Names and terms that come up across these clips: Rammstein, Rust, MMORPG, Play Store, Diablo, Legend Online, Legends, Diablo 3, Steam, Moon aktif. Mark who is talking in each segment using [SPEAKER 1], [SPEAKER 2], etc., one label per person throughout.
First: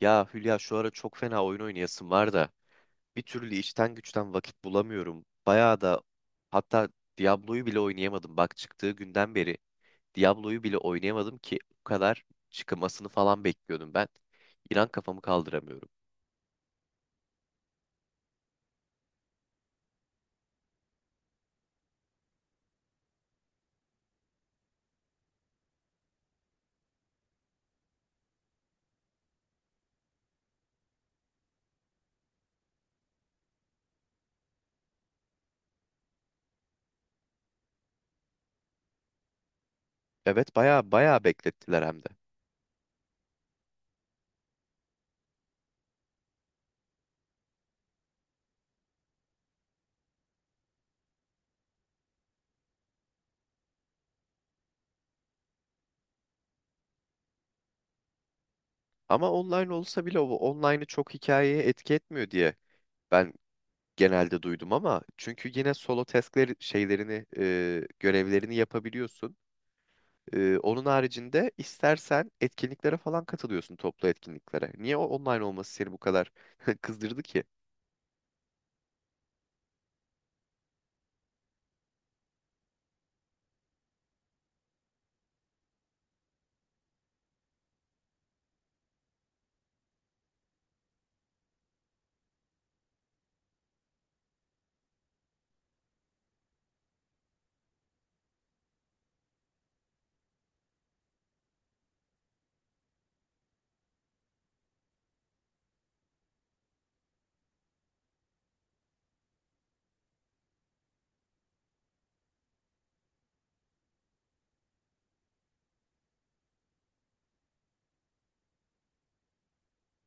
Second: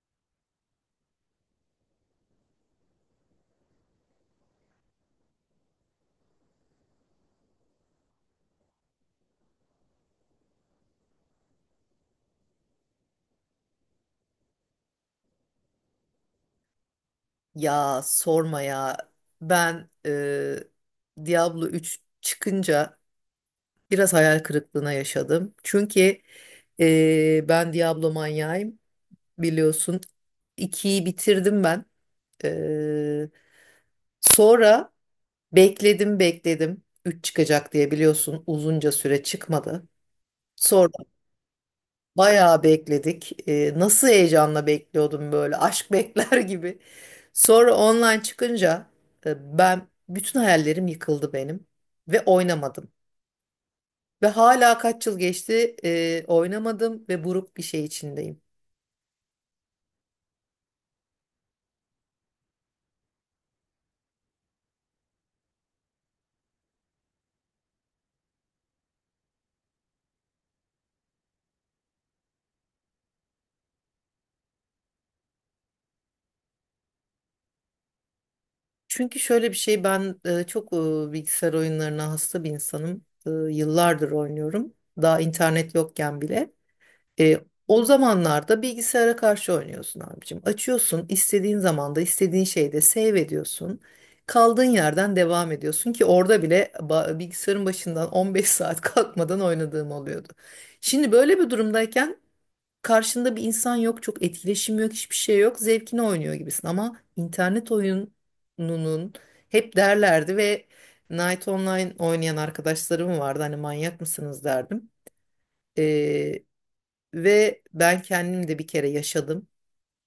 [SPEAKER 1] Ya Hülya, şu ara çok fena oyun oynayasım var da bir türlü işten güçten vakit bulamıyorum. Bayağı da, hatta Diablo'yu bile oynayamadım. Bak, çıktığı günden beri Diablo'yu bile oynayamadım ki o kadar çıkmasını falan bekliyordum ben. İnan kafamı kaldıramıyorum.
[SPEAKER 2] Ya sorma ya. Ben Diablo 3 çıkınca biraz hayal kırıklığına yaşadım. Çünkü ben Diablo manyağıyım, biliyorsun. İkiyi bitirdim ben. E, sonra bekledim bekledim. Üç çıkacak diye, biliyorsun, uzunca süre çıkmadı.
[SPEAKER 1] Evet,
[SPEAKER 2] Sonra
[SPEAKER 1] bayağı bayağı beklettiler hem de.
[SPEAKER 2] bayağı bekledik. Nasıl heyecanla bekliyordum, böyle aşk bekler gibi. Sonra online çıkınca ben bütün hayallerim yıkıldı benim ve oynamadım. Ve hala kaç yıl geçti, oynamadım ve buruk bir şey içindeyim.
[SPEAKER 1] Ama online olsa bile o online'ı çok hikayeye etki etmiyor diye ben genelde duydum, ama çünkü yine solo task'leri şeylerini görevlerini yapabiliyorsun. Onun haricinde istersen etkinliklere falan katılıyorsun, toplu etkinliklere. Niye o online olması seni bu kadar kızdırdı ki?
[SPEAKER 2] Çünkü şöyle bir şey, ben çok bilgisayar oyunlarına hasta bir insanım. Yıllardır oynuyorum. Daha internet yokken bile. E, O zamanlarda bilgisayara karşı oynuyorsun abicim. Açıyorsun, istediğin zamanda, istediğin şeyde save ediyorsun. Kaldığın yerden devam ediyorsun ki orada bile bilgisayarın başından 15 saat kalkmadan oynadığım oluyordu. Şimdi böyle bir durumdayken karşında bir insan yok, çok etkileşim yok, hiçbir şey yok. Zevkini oynuyor gibisin ama internet oyununun hep derlerdi. Ve Night Online oynayan arkadaşlarım vardı. Hani manyak mısınız derdim. Ve ben kendim de bir kere yaşadım.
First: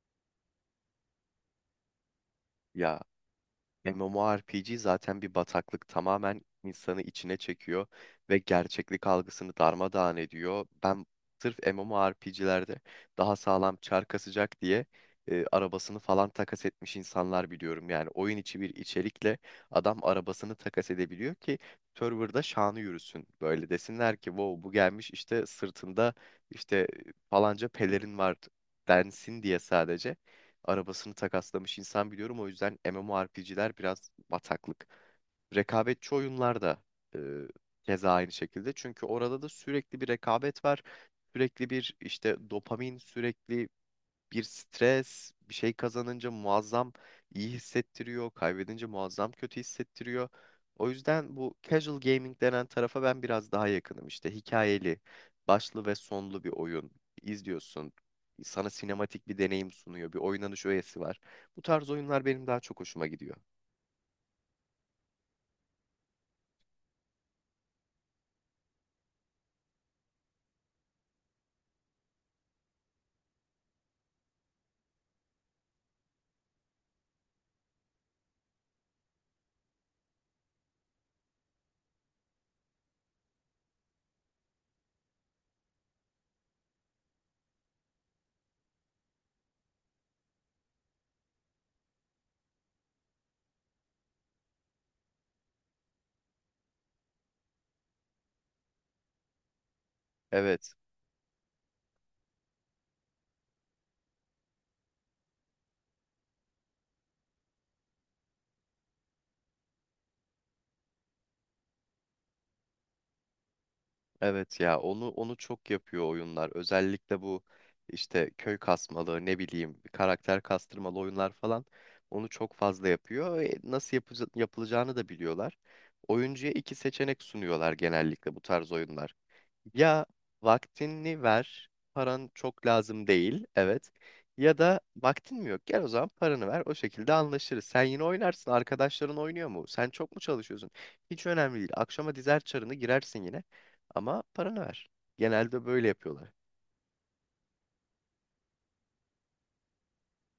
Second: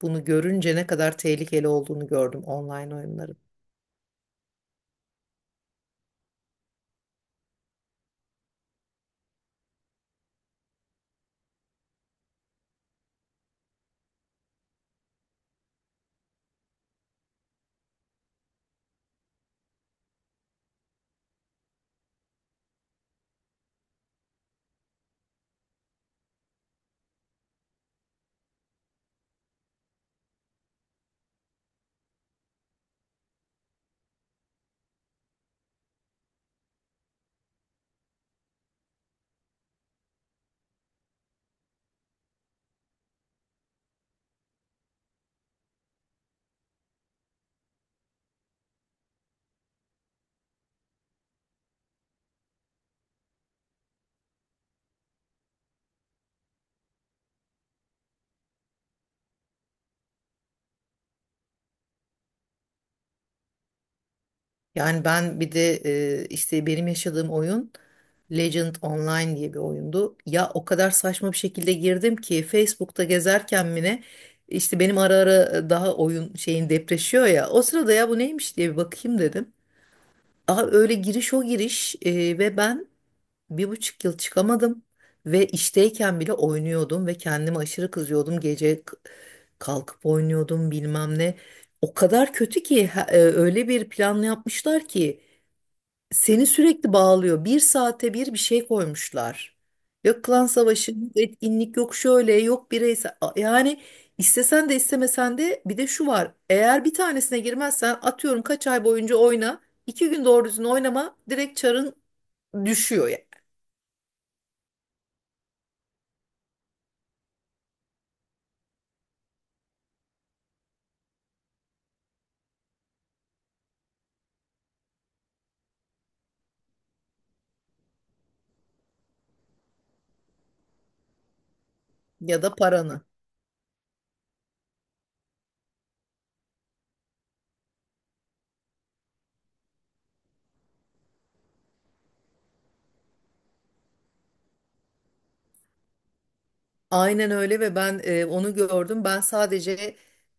[SPEAKER 2] Bunu görünce ne kadar tehlikeli olduğunu gördüm online
[SPEAKER 1] Ya,
[SPEAKER 2] oyunların.
[SPEAKER 1] MMORPG zaten bir bataklık, tamamen insanı içine çekiyor ve gerçeklik algısını darmadağın ediyor. Ben sırf MMORPG'lerde daha sağlam çar kasacak diye arabasını falan takas etmiş insanlar biliyorum. Yani oyun içi bir içerikle adam arabasını takas edebiliyor ki serverda şanı yürüsün. Böyle desinler ki wow, bu gelmiş işte sırtında işte falanca pelerin var densin diye sadece arabasını takaslamış insan biliyorum. O yüzden MMORPG'ler biraz bataklık. Rekabetçi oyunlar da e, keza aynı şekilde. Çünkü orada da sürekli bir rekabet var. Sürekli bir işte dopamin, sürekli bir stres, bir şey kazanınca muazzam iyi hissettiriyor, kaybedince muazzam kötü hissettiriyor. O yüzden bu casual gaming denen tarafa ben biraz daha yakınım. İşte hikayeli, başlı ve sonlu bir oyun izliyorsun. Sana sinematik bir deneyim sunuyor, bir oynanış öğesi var. Bu tarz oyunlar benim daha çok hoşuma gidiyor.
[SPEAKER 2] Yani ben bir de, işte, benim yaşadığım oyun Legend Online diye bir oyundu. Ya o kadar saçma bir şekilde girdim ki Facebook'ta gezerken mi ne, işte benim ara ara daha oyun şeyin depreşiyor ya. O sırada, ya bu neymiş diye bir bakayım dedim. Aa, öyle giriş o giriş, ve ben 1,5 yıl çıkamadım ve işteyken bile oynuyordum ve kendime aşırı kızıyordum. Gece kalkıp oynuyordum bilmem ne. O kadar kötü ki, öyle bir plan yapmışlar ki seni sürekli bağlıyor. Bir saate bir şey koymuşlar. Yok klan
[SPEAKER 1] Evet.
[SPEAKER 2] savaşı, yok etkinlik, yok şöyle, yok bireysel. Yani istesen de istemesen de bir de şu var. Eğer bir tanesine girmezsen, atıyorum, kaç ay boyunca oyna. İki gün doğru düzgün oynama, direkt çarın düşüyor.
[SPEAKER 1] Evet ya, onu çok yapıyor oyunlar. Özellikle bu işte köy kasmalı, ne bileyim karakter kastırmalı oyunlar falan, onu çok fazla yapıyor. Yapılacağını da biliyorlar. Oyuncuya iki seçenek sunuyorlar genellikle bu tarz oyunlar. Ya vaktini ver, paran
[SPEAKER 2] Ya da
[SPEAKER 1] çok
[SPEAKER 2] paranı.
[SPEAKER 1] lazım değil, evet. Ya da vaktin mi yok? Gel o zaman paranı ver, o şekilde anlaşırız. Sen yine oynarsın, arkadaşların oynuyor mu? Sen çok mu çalışıyorsun? Hiç önemli değil. Akşama dizer çarını girersin yine. Ama paranı ver. Genelde böyle yapıyorlar.
[SPEAKER 2] Aynen öyle. Ve ben onu gördüm. Ben sadece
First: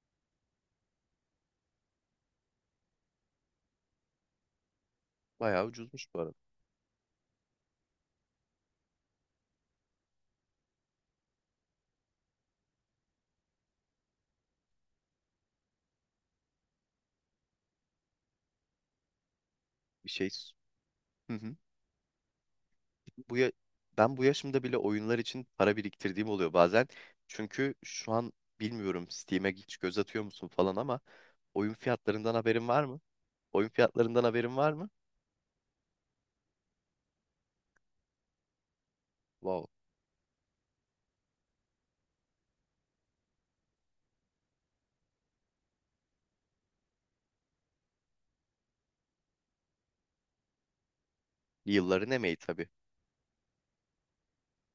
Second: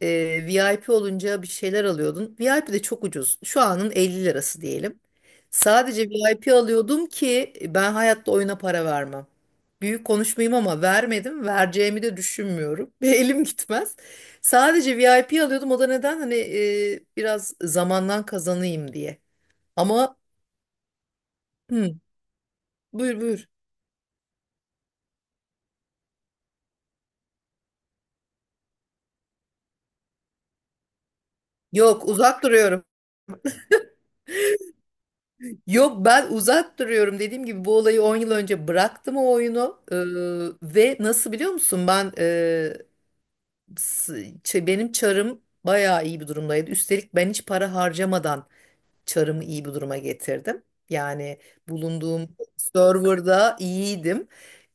[SPEAKER 2] VIP olunca bir şeyler alıyordum. VIP de çok ucuz. Şu anın 50 lirası diyelim.
[SPEAKER 1] Bayağı
[SPEAKER 2] Sadece
[SPEAKER 1] ucuzmuş bu arada.
[SPEAKER 2] VIP alıyordum ki ben hayatta oyuna para vermem. Büyük konuşmayayım ama vermedim. Vereceğimi de düşünmüyorum. Ve elim gitmez. Sadece VIP alıyordum. O da neden? Hani biraz zamandan kazanayım diye.
[SPEAKER 1] Bir
[SPEAKER 2] Ama.
[SPEAKER 1] şey. s- Hı hı.
[SPEAKER 2] Hı, buyur
[SPEAKER 1] Bu
[SPEAKER 2] buyur.
[SPEAKER 1] ya... Ben bu yaşımda bile oyunlar için para biriktirdiğim oluyor bazen. Çünkü şu an bilmiyorum Steam'e hiç göz atıyor musun falan, ama oyun
[SPEAKER 2] Yok,
[SPEAKER 1] fiyatlarından
[SPEAKER 2] uzak
[SPEAKER 1] haberin var
[SPEAKER 2] duruyorum.
[SPEAKER 1] mı? Oyun fiyatlarından haberin var mı?
[SPEAKER 2] Yok, ben uzak duruyorum dediğim gibi, bu olayı 10 yıl önce bıraktım o
[SPEAKER 1] Wow.
[SPEAKER 2] oyunu. Ve nasıl biliyor musun, ben s- benim çarım bayağı iyi bir durumdaydı, üstelik ben hiç para harcamadan çarımı iyi bir duruma getirdim yani.
[SPEAKER 1] Yılların
[SPEAKER 2] Bulunduğum
[SPEAKER 1] emeği tabii.
[SPEAKER 2] serverda iyiydim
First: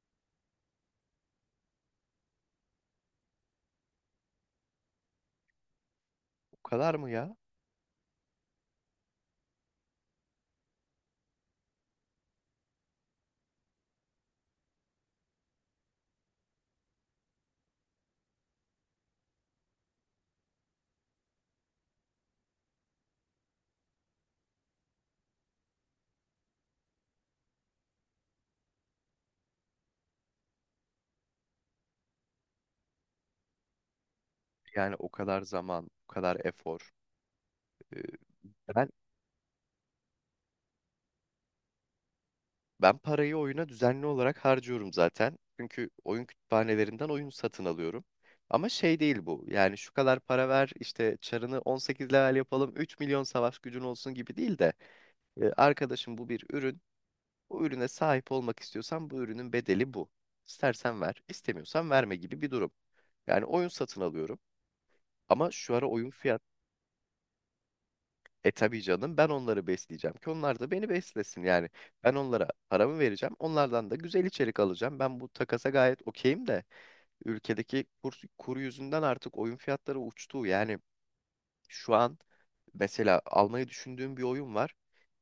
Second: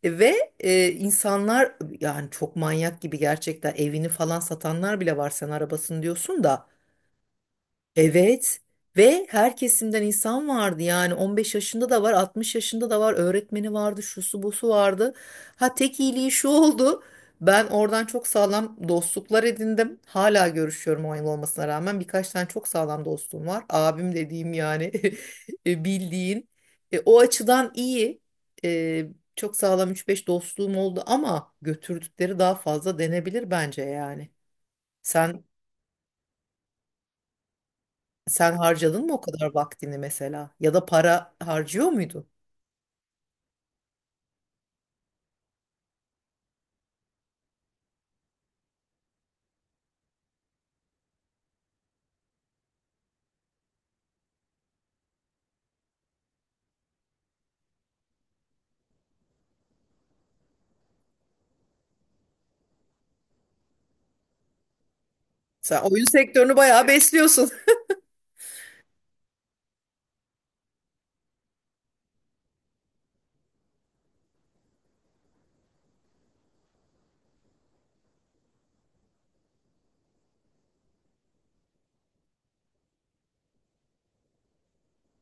[SPEAKER 2] ve insanlar yani çok manyak gibi, gerçekten evini falan satanlar bile var, sen arabasını diyorsun
[SPEAKER 1] O
[SPEAKER 2] da.
[SPEAKER 1] kadar mı ya?
[SPEAKER 2] Evet. Ve her kesimden insan vardı yani, 15 yaşında da var, 60 yaşında da var, öğretmeni vardı, şusu busu vardı. Ha, tek iyiliği şu oldu, ben oradan çok sağlam dostluklar edindim, hala görüşüyorum 10 yıl olmasına rağmen. Birkaç tane çok sağlam dostum var, abim dediğim yani. Bildiğin, o açıdan iyi. E, Çok sağlam üç beş dostluğum oldu ama götürdükleri daha fazla denebilir bence yani.
[SPEAKER 1] Yani o kadar
[SPEAKER 2] Sen.
[SPEAKER 1] zaman, o kadar efor. Ee,
[SPEAKER 2] Sen
[SPEAKER 1] ben
[SPEAKER 2] harcadın mı o kadar vaktini mesela? Ya da para harcıyor muydun?
[SPEAKER 1] ben parayı oyuna düzenli olarak harcıyorum zaten. Çünkü oyun kütüphanelerinden oyun satın alıyorum. Ama şey değil bu. Yani şu kadar para ver, işte çarını 18 level yapalım, 3 milyon savaş gücün olsun gibi değil de arkadaşım, bu bir ürün. Bu ürüne sahip olmak istiyorsan bu ürünün bedeli bu. İstersen ver, istemiyorsan verme gibi bir durum. Yani oyun satın alıyorum. Ama şu
[SPEAKER 2] Sen
[SPEAKER 1] ara
[SPEAKER 2] oyun
[SPEAKER 1] oyun fiyat.
[SPEAKER 2] sektörünü bayağı besliyorsun.
[SPEAKER 1] E tabii canım, ben onları besleyeceğim ki onlar da beni beslesin. Yani ben onlara paramı vereceğim. Onlardan da güzel içerik alacağım. Ben bu takasa gayet okeyim de ülkedeki kur, kuru yüzünden artık oyun fiyatları uçtu. Yani şu an mesela almayı düşündüğüm bir oyun var.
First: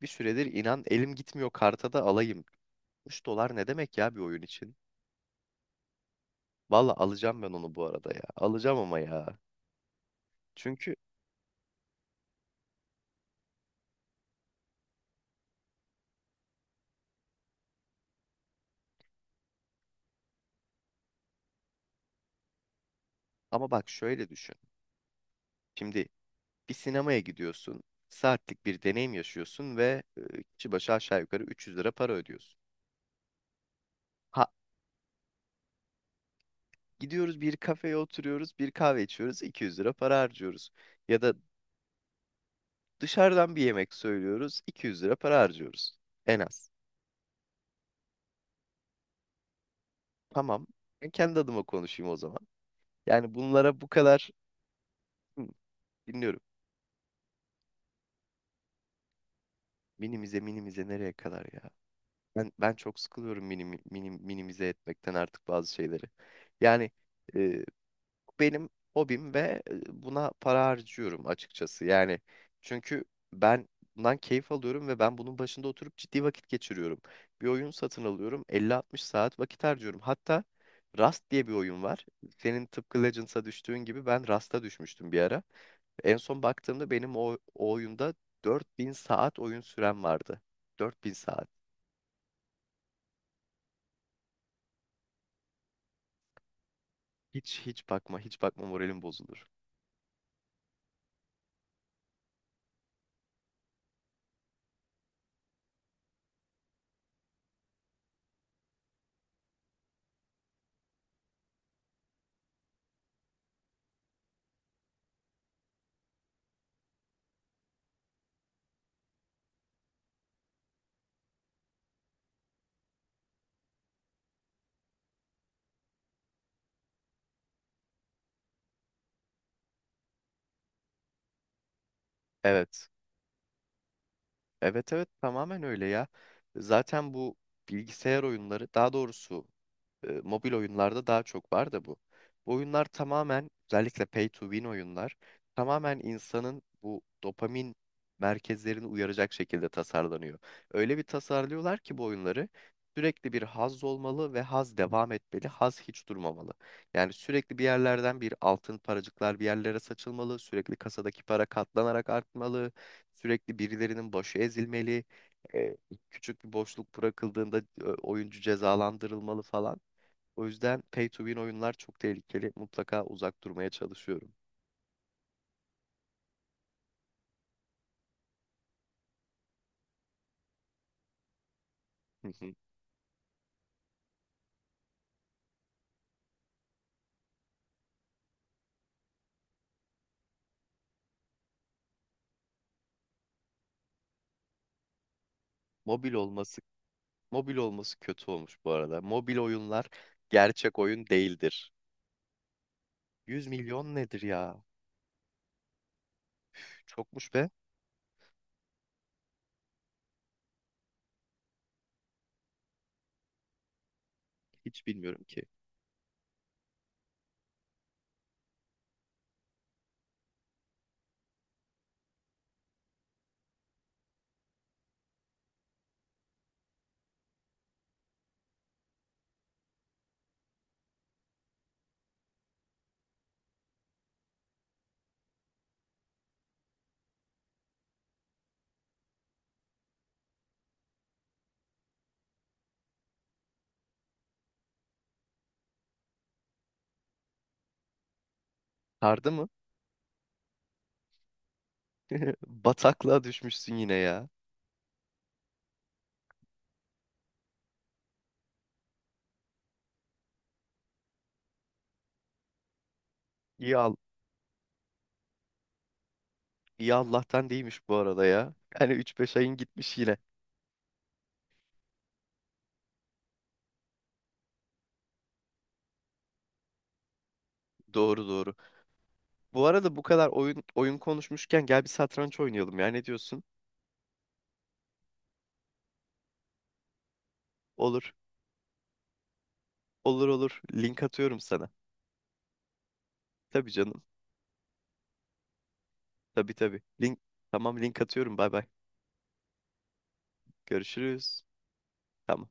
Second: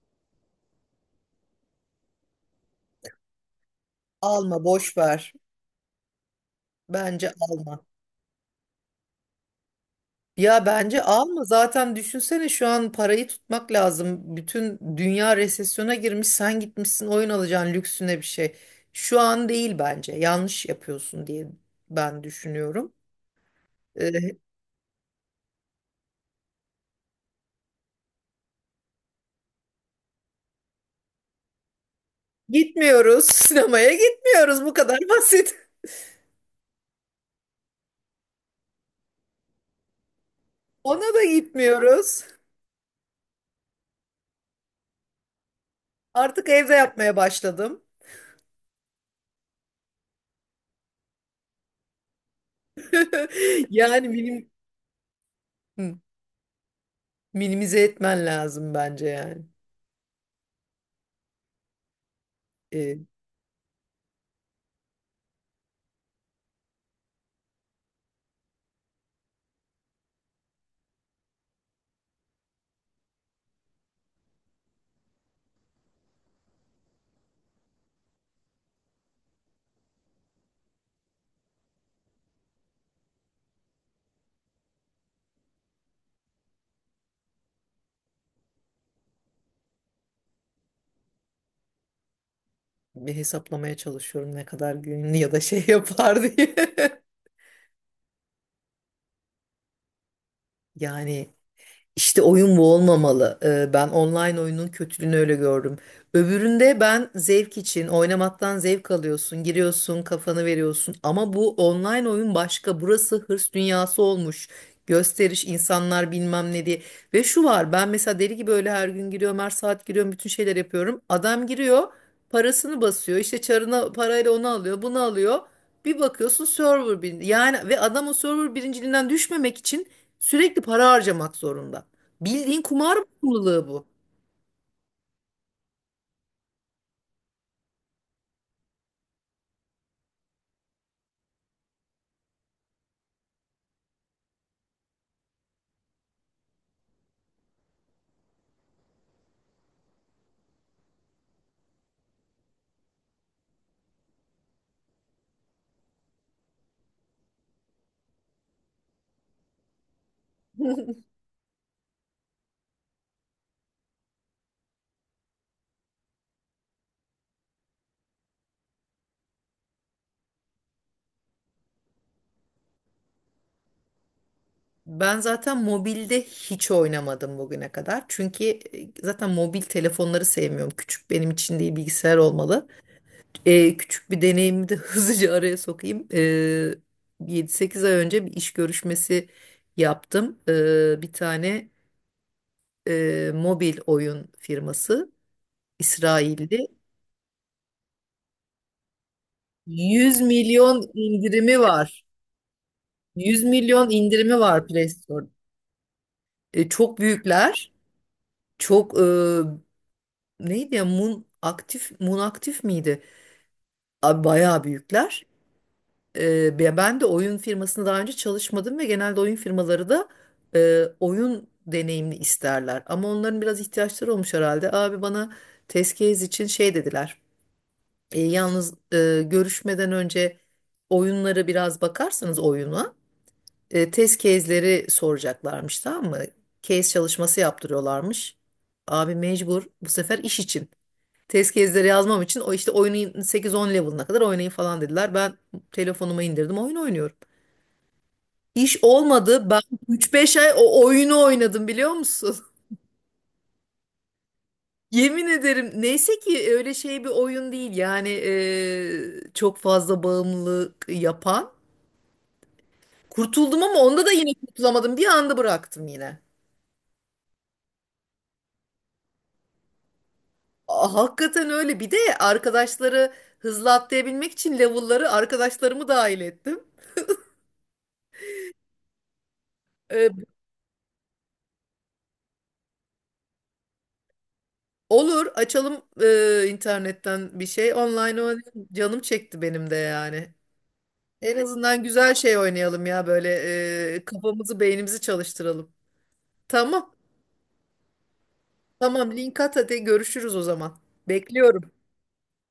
[SPEAKER 1] Bir süredir inan elim gitmiyor karta da alayım. 3 dolar ne demek ya bir oyun
[SPEAKER 2] Alma,
[SPEAKER 1] için?
[SPEAKER 2] boş ver.
[SPEAKER 1] Valla
[SPEAKER 2] Bence
[SPEAKER 1] alacağım ben onu bu
[SPEAKER 2] alma.
[SPEAKER 1] arada ya. Alacağım ama ya.
[SPEAKER 2] Ya
[SPEAKER 1] Çünkü
[SPEAKER 2] bence alma. Zaten düşünsene, şu an parayı tutmak lazım. Bütün dünya resesyona girmiş. Sen gitmişsin, oyun alacaksın lüksüne bir şey. Şu an değil bence. Yanlış yapıyorsun diye ben düşünüyorum.
[SPEAKER 1] ama bak şöyle
[SPEAKER 2] Ee,
[SPEAKER 1] düşün. Şimdi bir sinemaya gidiyorsun. Saatlik bir deneyim yaşıyorsun ve kişi başı aşağı yukarı 300 lira para ödüyorsun.
[SPEAKER 2] Gitmiyoruz. Sinemaya
[SPEAKER 1] Ha,
[SPEAKER 2] gitmiyoruz. Bu kadar basit.
[SPEAKER 1] gidiyoruz bir kafeye oturuyoruz, bir kahve içiyoruz, 200 lira para harcıyoruz.
[SPEAKER 2] Ona
[SPEAKER 1] Ya
[SPEAKER 2] da
[SPEAKER 1] da
[SPEAKER 2] gitmiyoruz.
[SPEAKER 1] dışarıdan bir yemek söylüyoruz, 200 lira para harcıyoruz. En
[SPEAKER 2] Artık
[SPEAKER 1] az.
[SPEAKER 2] evde yapmaya başladım.
[SPEAKER 1] Tamam. Ben kendi adıma konuşayım o zaman. Yani bunlara bu
[SPEAKER 2] Yani
[SPEAKER 1] kadar, Hı,
[SPEAKER 2] hı,
[SPEAKER 1] dinliyorum.
[SPEAKER 2] minimize etmen lazım bence yani.
[SPEAKER 1] Minimize, minimize nereye kadar ya? Ben çok
[SPEAKER 2] Ee,
[SPEAKER 1] sıkılıyorum minimize etmekten artık bazı şeyleri. Yani benim hobim ve buna para harcıyorum açıkçası. Yani çünkü ben bundan keyif alıyorum ve ben bunun başında oturup ciddi vakit geçiriyorum. Bir oyun satın alıyorum, elli altmış saat vakit harcıyorum. Hatta Rust diye bir oyun var. Senin tıpkı Legends'a düştüğün gibi ben Rust'a düşmüştüm bir ara. En son baktığımda benim o oyunda 4000 saat oyun sürem vardı. 4000 saat.
[SPEAKER 2] Bir hesaplamaya çalışıyorum ne kadar günlü ya da şey yapar diye.
[SPEAKER 1] Hiç bakma, hiç bakma, moralim bozulur.
[SPEAKER 2] Yani İşte oyun bu olmamalı. Ben online oyunun kötülüğünü öyle gördüm. Öbüründe ben zevk için oynamaktan zevk alıyorsun, giriyorsun, kafanı veriyorsun. Ama bu online oyun başka. Burası hırs dünyası olmuş. Gösteriş, insanlar bilmem ne diye. Ve şu var, ben mesela deli gibi öyle her gün giriyorum, her saat giriyorum, bütün şeyler yapıyorum. Adam giriyor, parasını basıyor, işte çarına parayla onu alıyor, bunu alıyor. Bir bakıyorsun server bir yani. Ve adam o server birinciliğinden düşmemek için sürekli para harcamak zorunda. Bildiğin
[SPEAKER 1] Evet.
[SPEAKER 2] kumar bağımlılığı bu.
[SPEAKER 1] Evet evet, tamamen öyle ya. Zaten bu bilgisayar oyunları, daha doğrusu mobil oyunlarda daha çok var da bu. Bu oyunlar tamamen, özellikle pay to win oyunlar, tamamen insanın bu dopamin merkezlerini uyaracak şekilde tasarlanıyor. Öyle bir tasarlıyorlar ki bu oyunları, sürekli bir haz olmalı ve haz devam etmeli, haz hiç durmamalı. Yani sürekli bir yerlerden bir altın paracıklar bir yerlere saçılmalı, sürekli kasadaki para katlanarak artmalı, sürekli birilerinin başı ezilmeli, e, küçük bir boşluk bırakıldığında oyuncu cezalandırılmalı falan. O yüzden pay to win oyunlar çok tehlikeli. Mutlaka uzak durmaya çalışıyorum.
[SPEAKER 2] Ben zaten mobilde hiç oynamadım bugüne kadar. Çünkü zaten mobil telefonları sevmiyorum. Küçük, benim için değil, bilgisayar
[SPEAKER 1] Hı hı.
[SPEAKER 2] olmalı. Küçük bir deneyimi de hızlıca araya sokayım. 7-8 ay önce bir iş görüşmesi yaptım. Bir tane mobil oyun firması
[SPEAKER 1] Mobil olması
[SPEAKER 2] İsrail'de.
[SPEAKER 1] mobil olması kötü olmuş bu arada. Mobil oyunlar
[SPEAKER 2] 100
[SPEAKER 1] gerçek
[SPEAKER 2] milyon
[SPEAKER 1] oyun
[SPEAKER 2] indirimi
[SPEAKER 1] değildir.
[SPEAKER 2] var. 100
[SPEAKER 1] 100
[SPEAKER 2] milyon
[SPEAKER 1] milyon nedir
[SPEAKER 2] indirimi
[SPEAKER 1] ya?
[SPEAKER 2] var Play Store. Çok
[SPEAKER 1] Çokmuş be.
[SPEAKER 2] büyükler. Çok, neydi ya, Moon aktif, Moon aktif miydi? Abi bayağı
[SPEAKER 1] Hiç bilmiyorum
[SPEAKER 2] büyükler.
[SPEAKER 1] ki.
[SPEAKER 2] Ben de oyun firmasında daha önce çalışmadım ve genelde oyun firmaları da oyun deneyimli isterler. Ama onların biraz ihtiyaçları olmuş herhalde. Abi bana test case için şey dediler. Yalnız görüşmeden önce oyunları biraz bakarsanız, oyuna test case'leri soracaklarmış, tamam mı? Case çalışması yaptırıyorlarmış. Abi mecbur bu sefer iş için. Test gezleri yazmam için o işte oyunun 8-10 level'ına kadar oynayın falan dediler. Ben telefonuma indirdim, oyun oynuyorum. İş
[SPEAKER 1] Sardı mı?
[SPEAKER 2] olmadı. Ben 3-5 ay o oyunu oynadım, biliyor musun?
[SPEAKER 1] Bataklığa düşmüşsün yine ya.
[SPEAKER 2] Yemin ederim, neyse ki öyle şey bir oyun değil yani, çok fazla bağımlılık yapan. Kurtuldum
[SPEAKER 1] İyi
[SPEAKER 2] ama
[SPEAKER 1] al
[SPEAKER 2] onda da yine kurtulamadım, bir anda bıraktım yine.
[SPEAKER 1] iyi Allah'tan değilmiş bu arada ya. Yani 3-5 ayın gitmiş yine.
[SPEAKER 2] Aa, hakikaten öyle. Bir de arkadaşları hızlı atlayabilmek için level'ları, arkadaşlarımı dahil ettim.
[SPEAKER 1] Doğru doğru. Bu arada bu kadar oyun konuşmuşken gel bir satranç oynayalım ya. Ne diyorsun?
[SPEAKER 2] Olur, açalım internetten bir şey. Online
[SPEAKER 1] Olur.
[SPEAKER 2] oynayalım. Canım çekti benim de
[SPEAKER 1] Olur
[SPEAKER 2] yani.
[SPEAKER 1] olur. Link
[SPEAKER 2] En
[SPEAKER 1] atıyorum sana.
[SPEAKER 2] azından güzel şey oynayalım ya, böyle
[SPEAKER 1] Tabii canım.
[SPEAKER 2] kafamızı beynimizi çalıştıralım.
[SPEAKER 1] Tabii tabii.
[SPEAKER 2] Tamam.
[SPEAKER 1] Tamam, link atıyorum. Bay bay.
[SPEAKER 2] Tamam, link at, hadi görüşürüz o zaman.
[SPEAKER 1] Görüşürüz.
[SPEAKER 2] Bekliyorum.
[SPEAKER 1] Tamam.